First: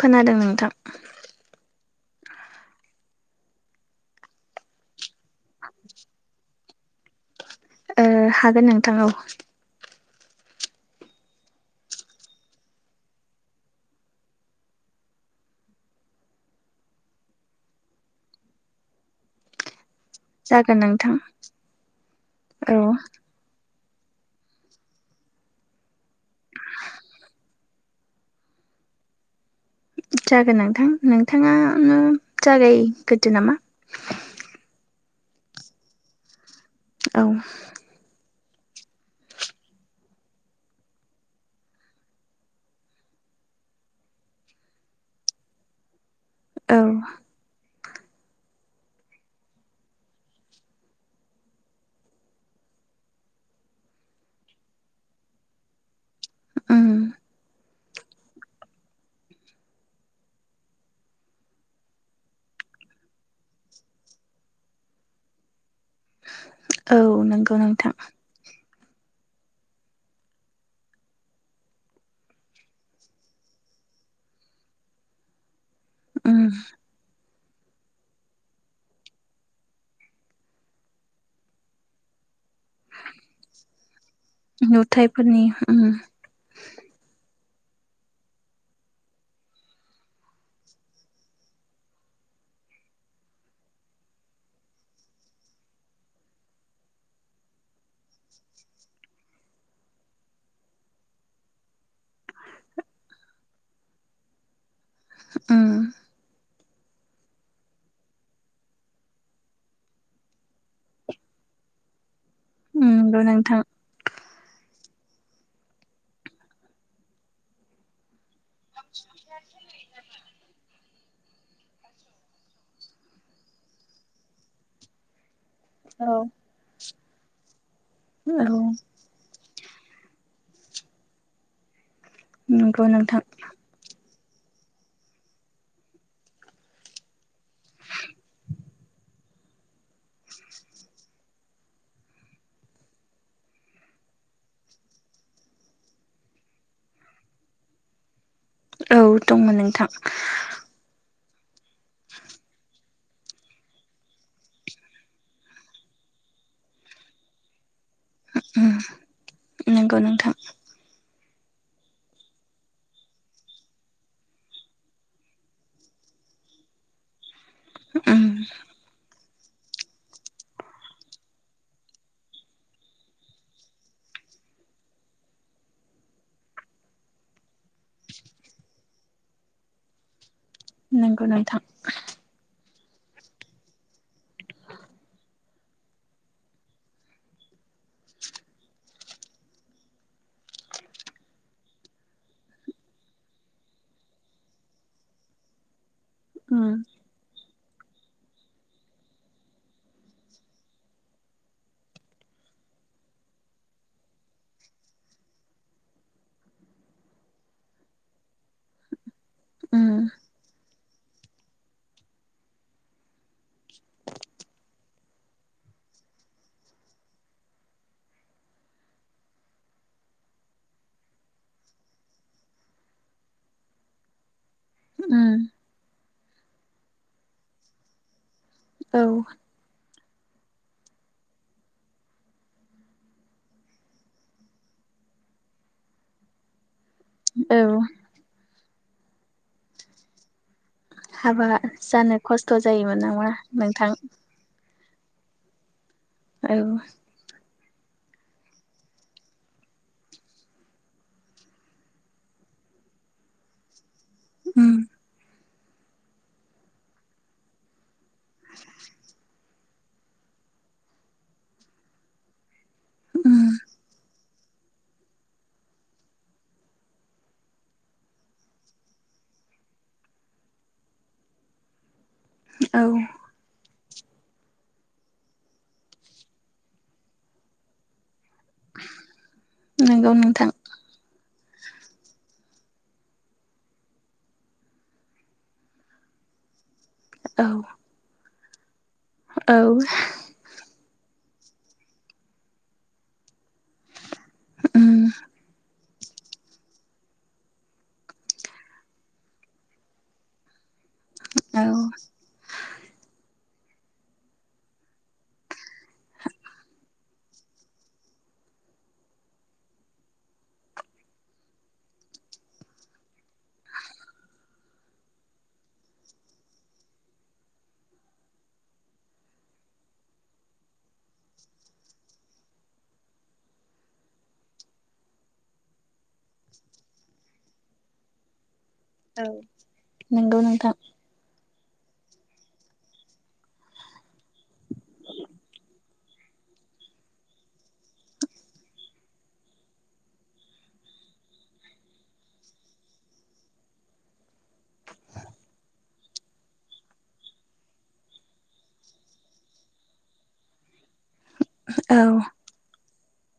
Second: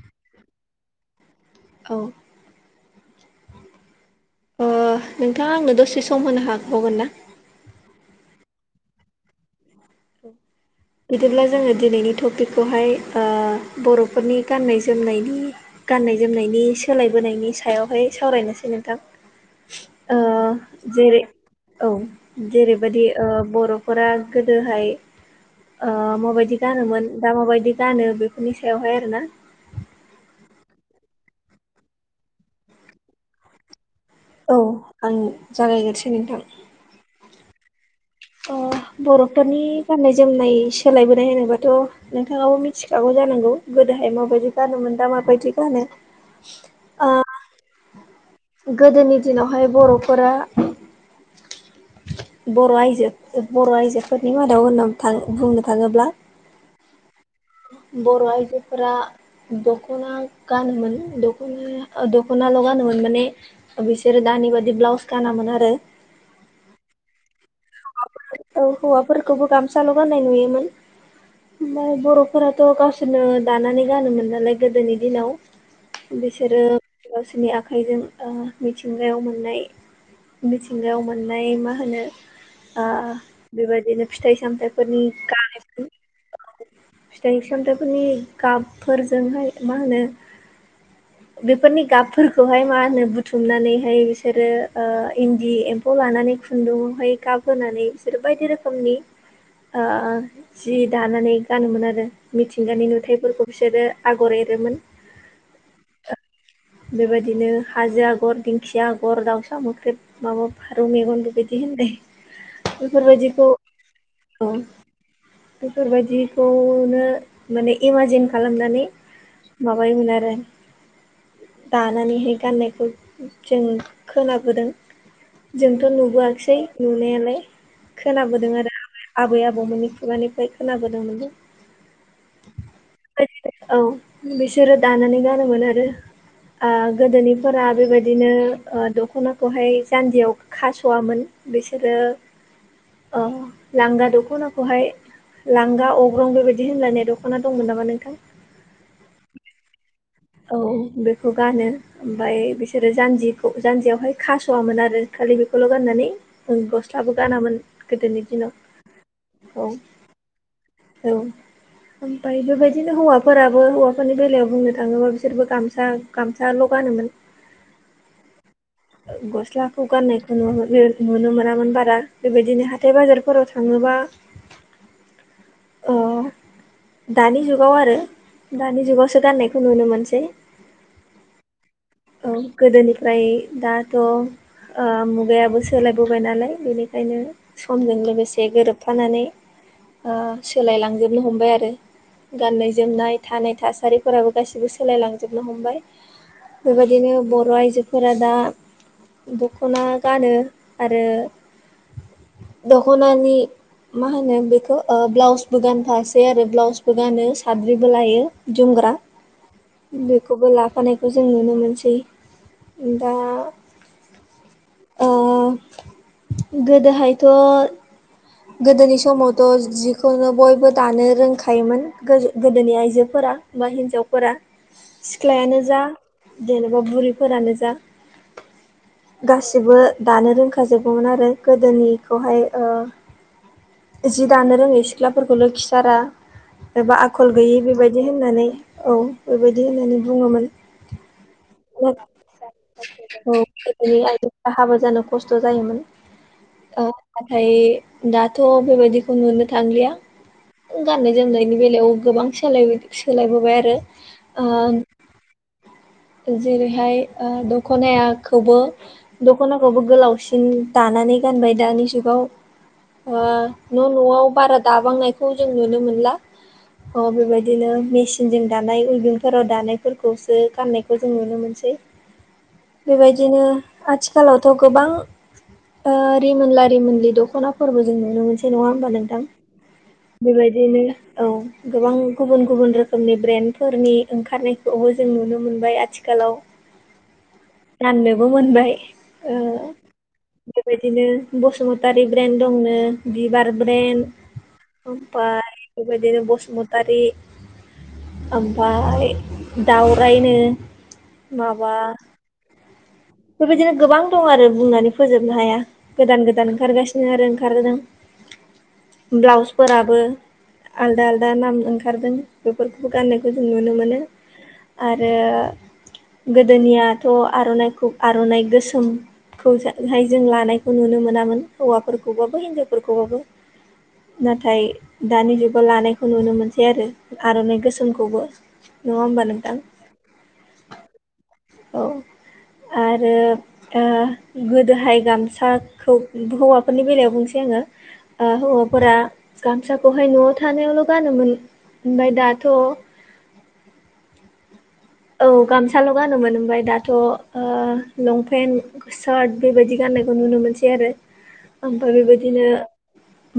खोनादों नोंथां औ ओ नोंथाङा आंनो दसे सम होनो हाबावगोन ना ओ हागोन नोंथां औ बिदिब्ला जोङो दिनैनि टपिकखौहाय ओ बर'फोरनि गाननाय जोमनायनि गाननाय जोमनायनि सोलायबोनायनि सायावहाय सावरायनोसै नोंथां ओ जागोन नोंथां जेरै औ औ जेरैबायदि ओ बर' फोरा गोदोहाय ओ माबायदि गानोमोन दा माबायदि गानो बेफोरनि सायावहाय आरो ना जागोन नोंथां नोंथाङानो जागायग्रोदो नामा औ आं जागायग्रोसै नोंथां औ अ बर'फोरनि गाननाय जोमनाय सोलायबोनाय होनोबाथ' नोंथाङाबो मिथिखागौ जानांगौ गोदोहाय माबादि गानोमोन दा माबायदि गानो औ ओ गोदोनि दिनावहाय बर'फोरा बर' आइजो बर' आयजोफोरनि मादाव होननानै बुंनो थाङोब्ला उम बर' आइजोफोरा दख'ना गानोमोन दखना दख'नाल' गानोमोन माने बिसोरो दानि बादि ब्लाउस गानामोन आरो औ नंगौ नोंथां औ हौवाफोरखौबो गामसाल' गाननाय नुयोमोन ओमफ्राय बर'फोराथ' गावसोरनो दानानै गानोमोन नालाय गोदोनि दिनाव उम बिसोरो गावसोरनि आखाइजों ओ मिथिंगायाव मोननाय मिथिंगायाव मोननाय मा होनो ओ बेबायदिनो फिथाइ सामथायफोरनि नुथायफोरनि उम गानायखौ फिथाइ सामथाइफोरनि गाबफोरजोंहाय मा होनो [inaudible] बेफोरनि गाबफोरखौहाय मा होनो बुथुमनानैहाय बिसोरो ओ इनदि एम फौ लानानै खुनदुङावहाय गाब होनानै बिसोरो बायदि रोखोमनि जि दानानै गानोमोन आरो मिथिंगानि नुथायफोरखौ बिसोरो आगर एरोमोन उम ओ बेबायदिनो हाजो आगर दिंखिया आगर दाउसा मोख्रेब माबा फारौ मेगन बेबायदि होननाय उम नंगौ बेफोरबायदिखौ नोंथां औ बेफोरबायदिखौनो माने इमाजिन खालामनानै माबायोमोन आरो दानानैहाय गाननायखौ जों खोनाबोदों जोंथ' औ नुबोआखैसै नुनायालाय खोनाबोदों औ आरो आबै आबौमोननि खुगानिफ्राय खोनाबोदोंमोन नोंगौ नोंथां औ बिसोरो दानानै गानोमोन आरो ओ गोदोनिफोरा बेबायदिनो दखनाखौहाय जानजियाव खास'वामोन बिसोरो लांगा ओ दखनाखौहाय लांगा अग्रं बेबायदि होनलायनाय दखना दंमोन नामा नोंथां औ दंमोन नोंथां औ बेखौ गानो ओमफ्राय बिसोर आरो जान्जिखौ जान्जियावहाय खास'वामोन आरो खालि बेखौल' गाननानै गस्लाबो गानामोन गोदोनि उम दिनाव औ नंगौ नोंथां औ ओमफ्राय बेबायदिनो हौवाफोराबो हौवाफोरनि बेलायाव बुंनो थाङोब्ला बिसोरबो गामसा गामसाल' गानोमोन उम गस्लाखौ गाननायखौ नुवामोन ओ नुनो मोनामोन बारा बेबायदिनो हाथाय बाजारफोराव थाङोबा ओ [inaudible] दानि जुगाव आरो दानि जुगावसो गाननायखौ नुनो मोनसै नोंगौ नोंथां औ गोदोनिफ्राय दाथ' ओ मुगायाबो सोलायबोबाय नालाय बेनिखायनो समजों लोगोसे गोरोबफानानै ओ सोलायलांजोबनो हमबाय आरो गाननाय जोमनाय थानाय थासारिफोराबो गासिबो सो सोलायलांजोबनो हमबाय उम बेबायदिनो बर' आइजो फोर दा दखना गानो आरो दखनानि मा होनो बेखौ ओ ब्लाउसबो गानफासै आरो ब्लाउसबो गानो साद्रिबो लायो जुमग्रा उम बेखौबो लाफानायखौ जों नुनो मोनसै दा अ गोदोहायथ' गोदोनि समावथ' जिखौनो बयबो दानो रोंखायोमोन गोदोनि आइजोफोरा बा हिन्जावफोरा उम सिख्लायानो जा जेनेबा बुरिफोरानो जा औ गासै जेबो दानो रोंखाजोगौमोन आरो गोदोनिखौहाय ओ जि दानो रोङै सिख्लाफोरखौल' लोक्षिसारा एबा खल औ गैयि बेबायदि होननानै औ बेबायदि होननानै बुङोमोन हाबा औ जानो खस्थ' जायोमोन नामा नोंथां बा जानो खस्थ' जायोमोन औ नाथाय दाथ' बेबायदिखौ नुनो थांलिया गाननाय जोमनायनि बेलायाव गोबां सोलाय सोलायबोबाय आरो ओ उम जेरैहाय ओ दखनाया खौबो दखनाखौबो गोलावसिन दानानै गानबाय दानि जुगाव ओ उम न' न'वाव बारा दाबांनायखौ जों नुनो मोनला अ बेबायदिनो मेसिनजों दानाय उइबिं फोराव दानायफोरखौसो गाननायखौ जों नुनो मोनसै औ बेबायदिनो आथिखालावथ' गोबां ओ रिमोनला रिमोनलि दखनाफोरबो जों नुनो मोनासै सै नङा ओमबा नोंथां नंगौ नोंथां बेबायदिनो औ गोबां गुबुन गुबुन रोखोमनि ब्रेन्डफोरनि ओंखारनायखौबो जों नुनो मोनबाय आथिखालाव औ गाननोबो मोनबाय ओ औ बेबायदिनो बसुमतारि ब्रेन्ड दंनो बिबार ब्रेन्ड उम ओमफाय बेबायदिनो बसुमतारी ओमफाय फाय दावरायनो औ माबा बेबायदिनो गोबां दं आरो बुंनानै फोजोबनो हाया। गोदान गोदान ओंखारगासिनो आरो ओंखारदों ब्लाउसफोराबो आलदा आलदा नाम ओंखारदों बेफोरखौबो गाननायखौ जों नुनो मोनो आरो गोदोनियाथ' आर'नाइखौ आर'नाइ गोसोम खौहाय जों लानायखौ नुनो मोनामोन हौवाफोरखौबाबो हिनजावफोरखौबाबो नाथाय दानि जुगाव लानायखौ नुनो मोनसै आरो आर'नाइ गोसोमखौबो नङा होनबा नोंथां नोंगौ नोंथां औ आरो ओ गोदोहाय गामसाखौ हौवाफोरनि बेलायाव बुंसै आङो ओ हौवाफोरा गामसाखौहाय न'आव थानायावल' गानोमोन ओमफ्राय दाथ' [inaudible] औ गामसाल' गानोमोन ओमफ्राय दाथ' ओ लंपेन्ट सार्ट बेबायदि गाननायखौ नुनो मोनसै आरो ओमफ्राय औ बेबायदिनो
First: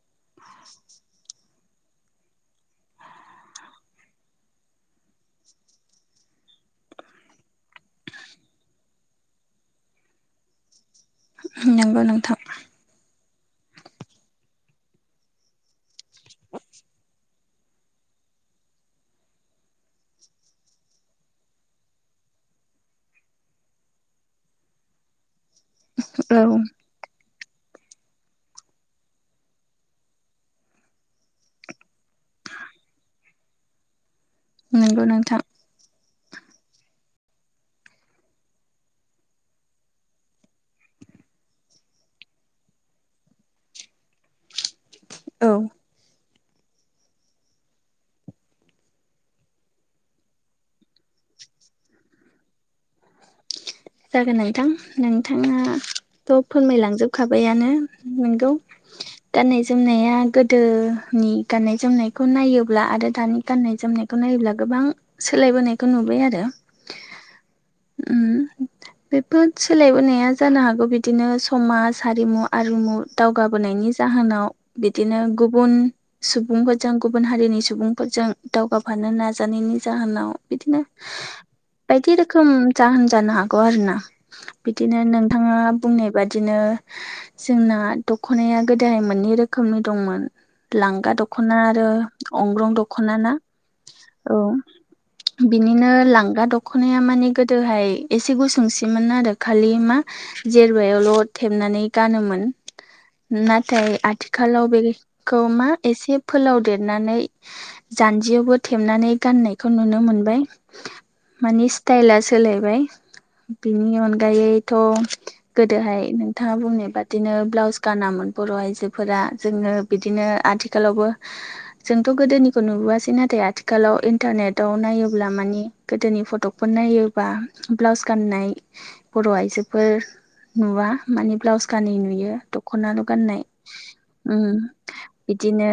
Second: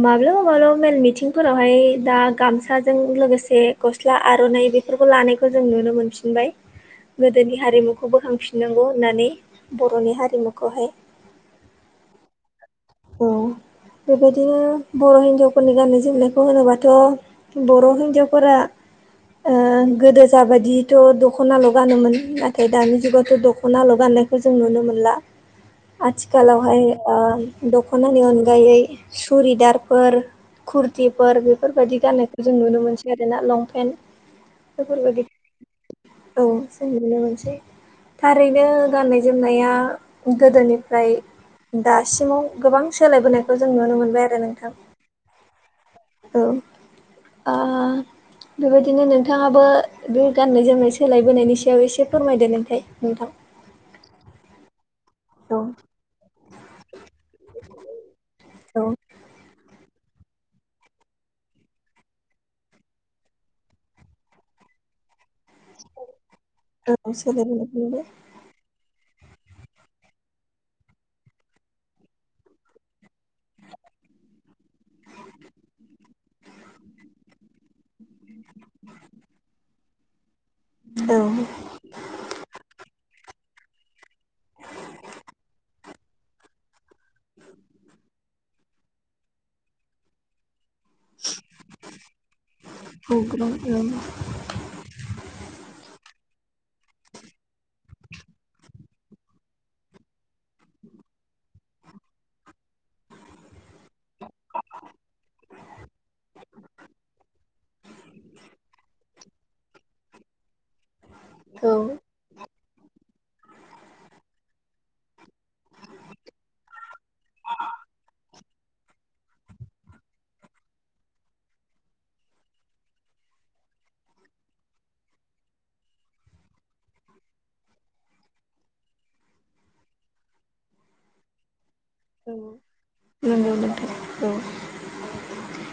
माब्लाबा माब्लाबा मेल मिथिंफोर फ्राहाय दा गामसाजों लोगोसे गस्ला आर'नाइ बेफोरखौ लानायखौ जों नुनो मोनफिनबाय गोदोनि हारिमुखौ बोखांफिननांगौ होननानै बर'नि हारिमुखौहाय नोंगौ नोंथां औ बेबायदिनो बर' हिनजावफोरनि गाननाय जोमनायखौ होनोबाथ' बर' हिनजावफोरा ओ गोदो जाबायदिथ' दख'नाल' गानोमोन नाथाय दानि जुगावथ' दख'नाल' गाननाय खौ जों नुनो मोनला [inaudible] औ आथिखालावहाय ओ दख'नानि अनगायै सुरिदारफोर कुर्तिफोर बेफोरबायाददि गाननायखौ जों नुनो मोनसै आरो ना लंपेन्ट नंगौ बेफोरबायदि नोंथां औ जों नुनो मोनसै थारैनो गाननाय जोमनाया गोदोनिफ्राय दासिमाव गोबां सोलायबोनायखौ जों नुनो मोनबाय आरो नोंथां औ औ आ बेबायदिनो नोंथाङाबो बे गाननाय जोमनाय सोलायबोनायनि सायाव एसे फोरमायदो [unintelligible] नोंथां जागोन नोंथां औ नोंथाङाथ' फोरमायलांजोबखाबायानो नोंगौ औ गाननाय जोमनाया गोदोनि गाननाय जोमनायखौ नायोब्ला आरो दानि गाननाय जोमनाय खौ नायोब्ला गोबां सोलायबोनायखौ नुबाय आरो औ सोलायबोनायखौ नुबाय। उम बेफोर सोलायबोनाया जानो हागौ बिदिनो समाज हारिमु आरुमु दावगाबोनायनि जाहोनाव बिदिनो गुबुन सुबुंफोरजों गुबुन हारिनि सुबुंफोरजों दावगाफानो नाजानायनि जाहोनाव बिदिनो औ बायदि रोखोम जाहोन जानो हागौ गौ आरोना बिदिनो नोंथाङा बुंनाय बादिनो जोंना दख'नाया गोदोहाय मोननै रोखोमनि दंमोन लांगा दख'ना आरो अंग्रं दख'ना ना गोबां ओं औ। बिनिनो लांगा दख'नाया माने गोदोहाय एसे गुसुंसिमोन आरो खालि मा जेरबायावल' थेबनानै गानोमोन। नाथाय आथिखालाव बेखौ मा एसे फोलाव देरनानै जानजियावबो थेबनानै गाननायखौ नुनो मोनबाय। मानि औ स्टाइला सोलायबाय बिनि अनगायैथ' गोदोहाय नोंथाङा बुंनाय बादिनो ब्लाउस गानामोन बर' आइजोफोरा जोङो बिदिनो आथिखालावबो जोंथ' गोदोनिखौ नुबोआसै नाथाय आथिखालाव इन्टारनेटाव नायोब्ला मानि गोदोनि फटकफोर नायोबा ब्लाउस गाननाय बर' आइजोफोर नुवा माने ब्लाउस गानै नुयो दख'नाल' गाननाय नंगौ नोंथां उम इदिनो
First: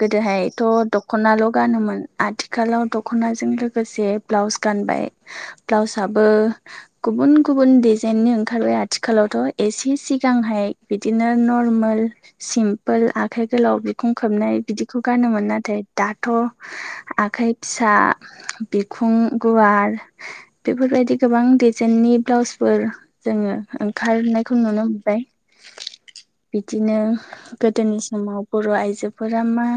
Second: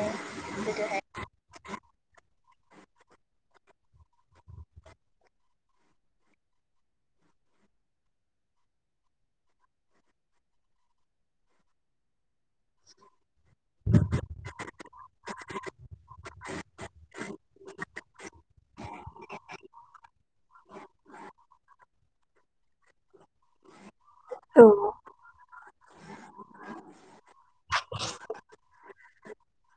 गोदोहायथ' दख'नाल' गानोमोन आथिखालाव दख'नाजों लोगोसे ब्लाउस गानबाय ब्लाउसाबो गुबुन- गुबुन डजाइननि ओंखारबाय आथिखालावथ' एसे सिगांहाय बिदिनो नर्मेल सिमपोल आखाइ गोलाव बिखुं खोबनाय बिदिखौ गानोमोन नाथाय दाथ' आखाइ फिसा बिखुं गुवार बेफोर बायदि गोबां डजाइननि ब्लाउसफोर जोङो ओंखारनायखौ औ नुनो मोनबाय। बिदिनो गोदोनि समाव बर' आइजोफोरा मा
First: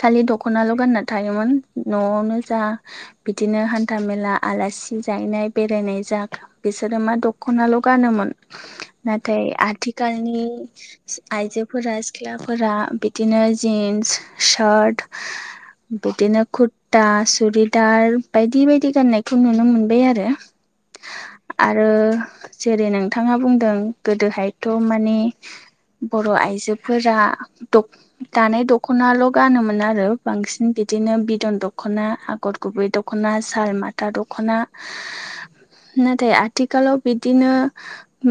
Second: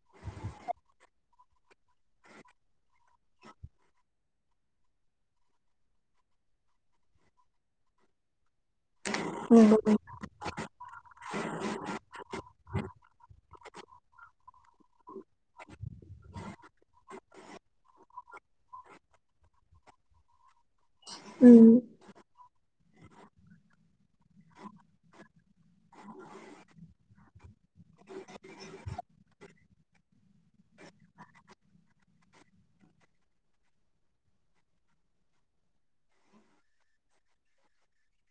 खालि दख'नाल' गानना थायोमोन न'आवनो जा बिदिनो हानथा मेला आलासि जाहैनाय बेरायनाय जाख बिसोरो मा दख'नाल' गानोमोन। नाथाय नंगौ आथिखालनि आइजोफोरा सिख्लाफोरा बिदिनो जिन्स, सार्ट बिदिनो कुर्ता, सुरिदार बायदि बायदि गाननायखौ नुनो मोनो। बे आरो उम आरो जेरै नोंथाङा बुंदों गोदोहायथ' माने बर' आइजोफोरा द दानाय दख'नाल' गानोमोन आरो बांसिन बिदिनो बिदन दख'ना आगर गुबै दख'ना, साल माथा दख'ना नाथाय आथिखालाव बिदिनो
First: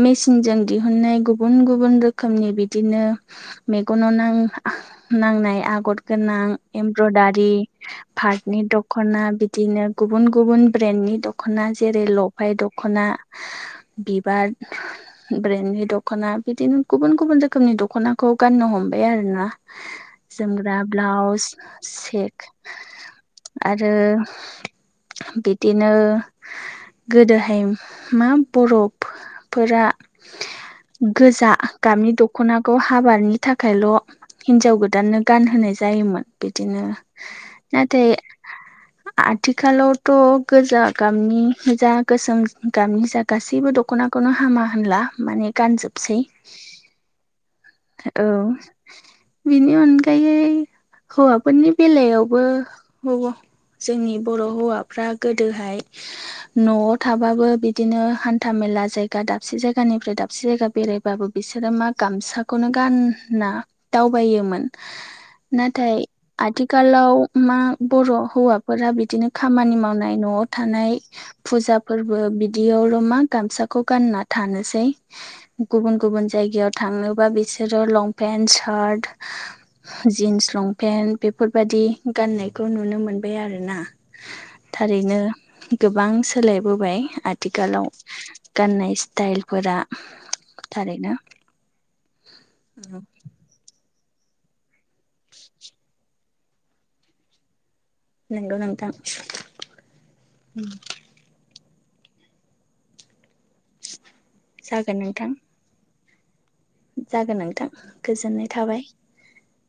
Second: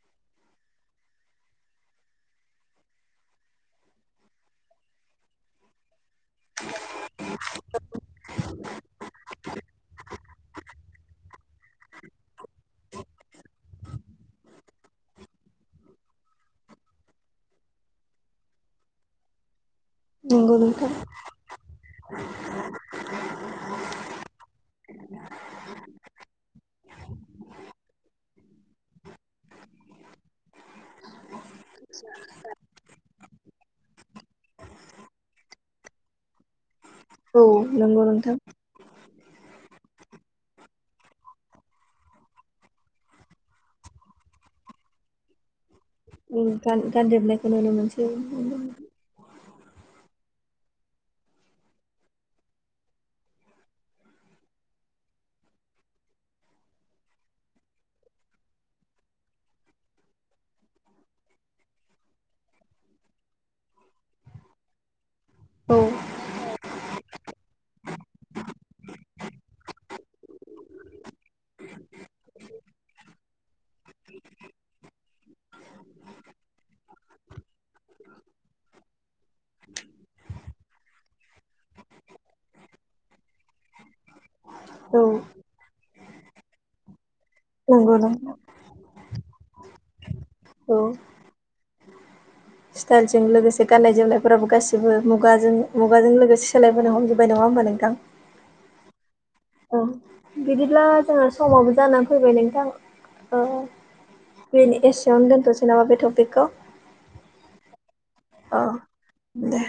मेचिनजों दिहुननाय गुबुन गुबुन रोखोमनि बिदिनो मेगनाव नां-नांनाय आगर गोनां एमब्रदारि पार्टनि दख'ना बिदिनो गुबुन गुबुन ब्रेन्डनि द ख'ना जेरै लफाय दख'ना, बिबार ब्रेन्डनि दख'ना बिदिनो गुबुन गुबुन रोखोमनि दख'नाखौ गाननो हमबाय आरो ना। नंगौ जोमग्रा नोंथां ब्लाउस सेक आरो बिदिनो गोदोहाय मा बर'फोरा गोजा गाबनि दख'नाखौ हाबानि थाखायल' हिनजाव गोदाननो गानहोनाय जायोमोन बिदिनो औ नंगौ नाथाय नोंथां आथिखालावथ' गोजा गामनि जा गोसोम गामनि जा गासैबो दख'नाखौनो हामा होनला माने गानजोब गान गानजोबनायखौ नुनो मोनसै औ बिनि अनगायै हौवाफोरनि बेलायावबो जोंनि बर' हौवाफ्रा गोदोहाय [inaudible] न'आव थाबाबो बिदिनो हान्था मेला जायगा दाबसे जायगानिफ्राय दाबसे जायगा बेराय बाबो बिसोरो मा गामसाखौनो गानना दावबायोमोन औ नाथाय आथि खालाव मा बर' हौवाफोरा बिदिनो खामानि मावनाय न'आव थानाय फुजा फोरबो बिदियावल' मा गामसाखौ गानना थानोसै गुबुन गुबुन जायगायाव थांनोबा बिसोरो लंपेन्ट सार्ट जिन्स लंपेन्ट बेफोरबायादि गाननायखौ नुनो मोनबाय आरोना औ थारैनो गोबां सोलायबोबाय आथिखालाव नंगौ नोंथां गाननाय स्टाइलफोरा थारैनो स्टाइजों लोगोसे लोगोसे जे गाननाय जोमनायफोराबो गासिबो मुगाजों मुगाजों लोगोसे सोलायबोनो हमजोबबाय नङा होमबा नोंथां नोंगौ नोंथां औ बिदिब्ला जोंहा समावबो जानानै फैबाय नोंथां दिनै जागोन नोंथां एसेयावनो दोनथ'नोसै नामा बे टपिकखौ जागोन नोंथां गोजोननाय औ थाबाय दे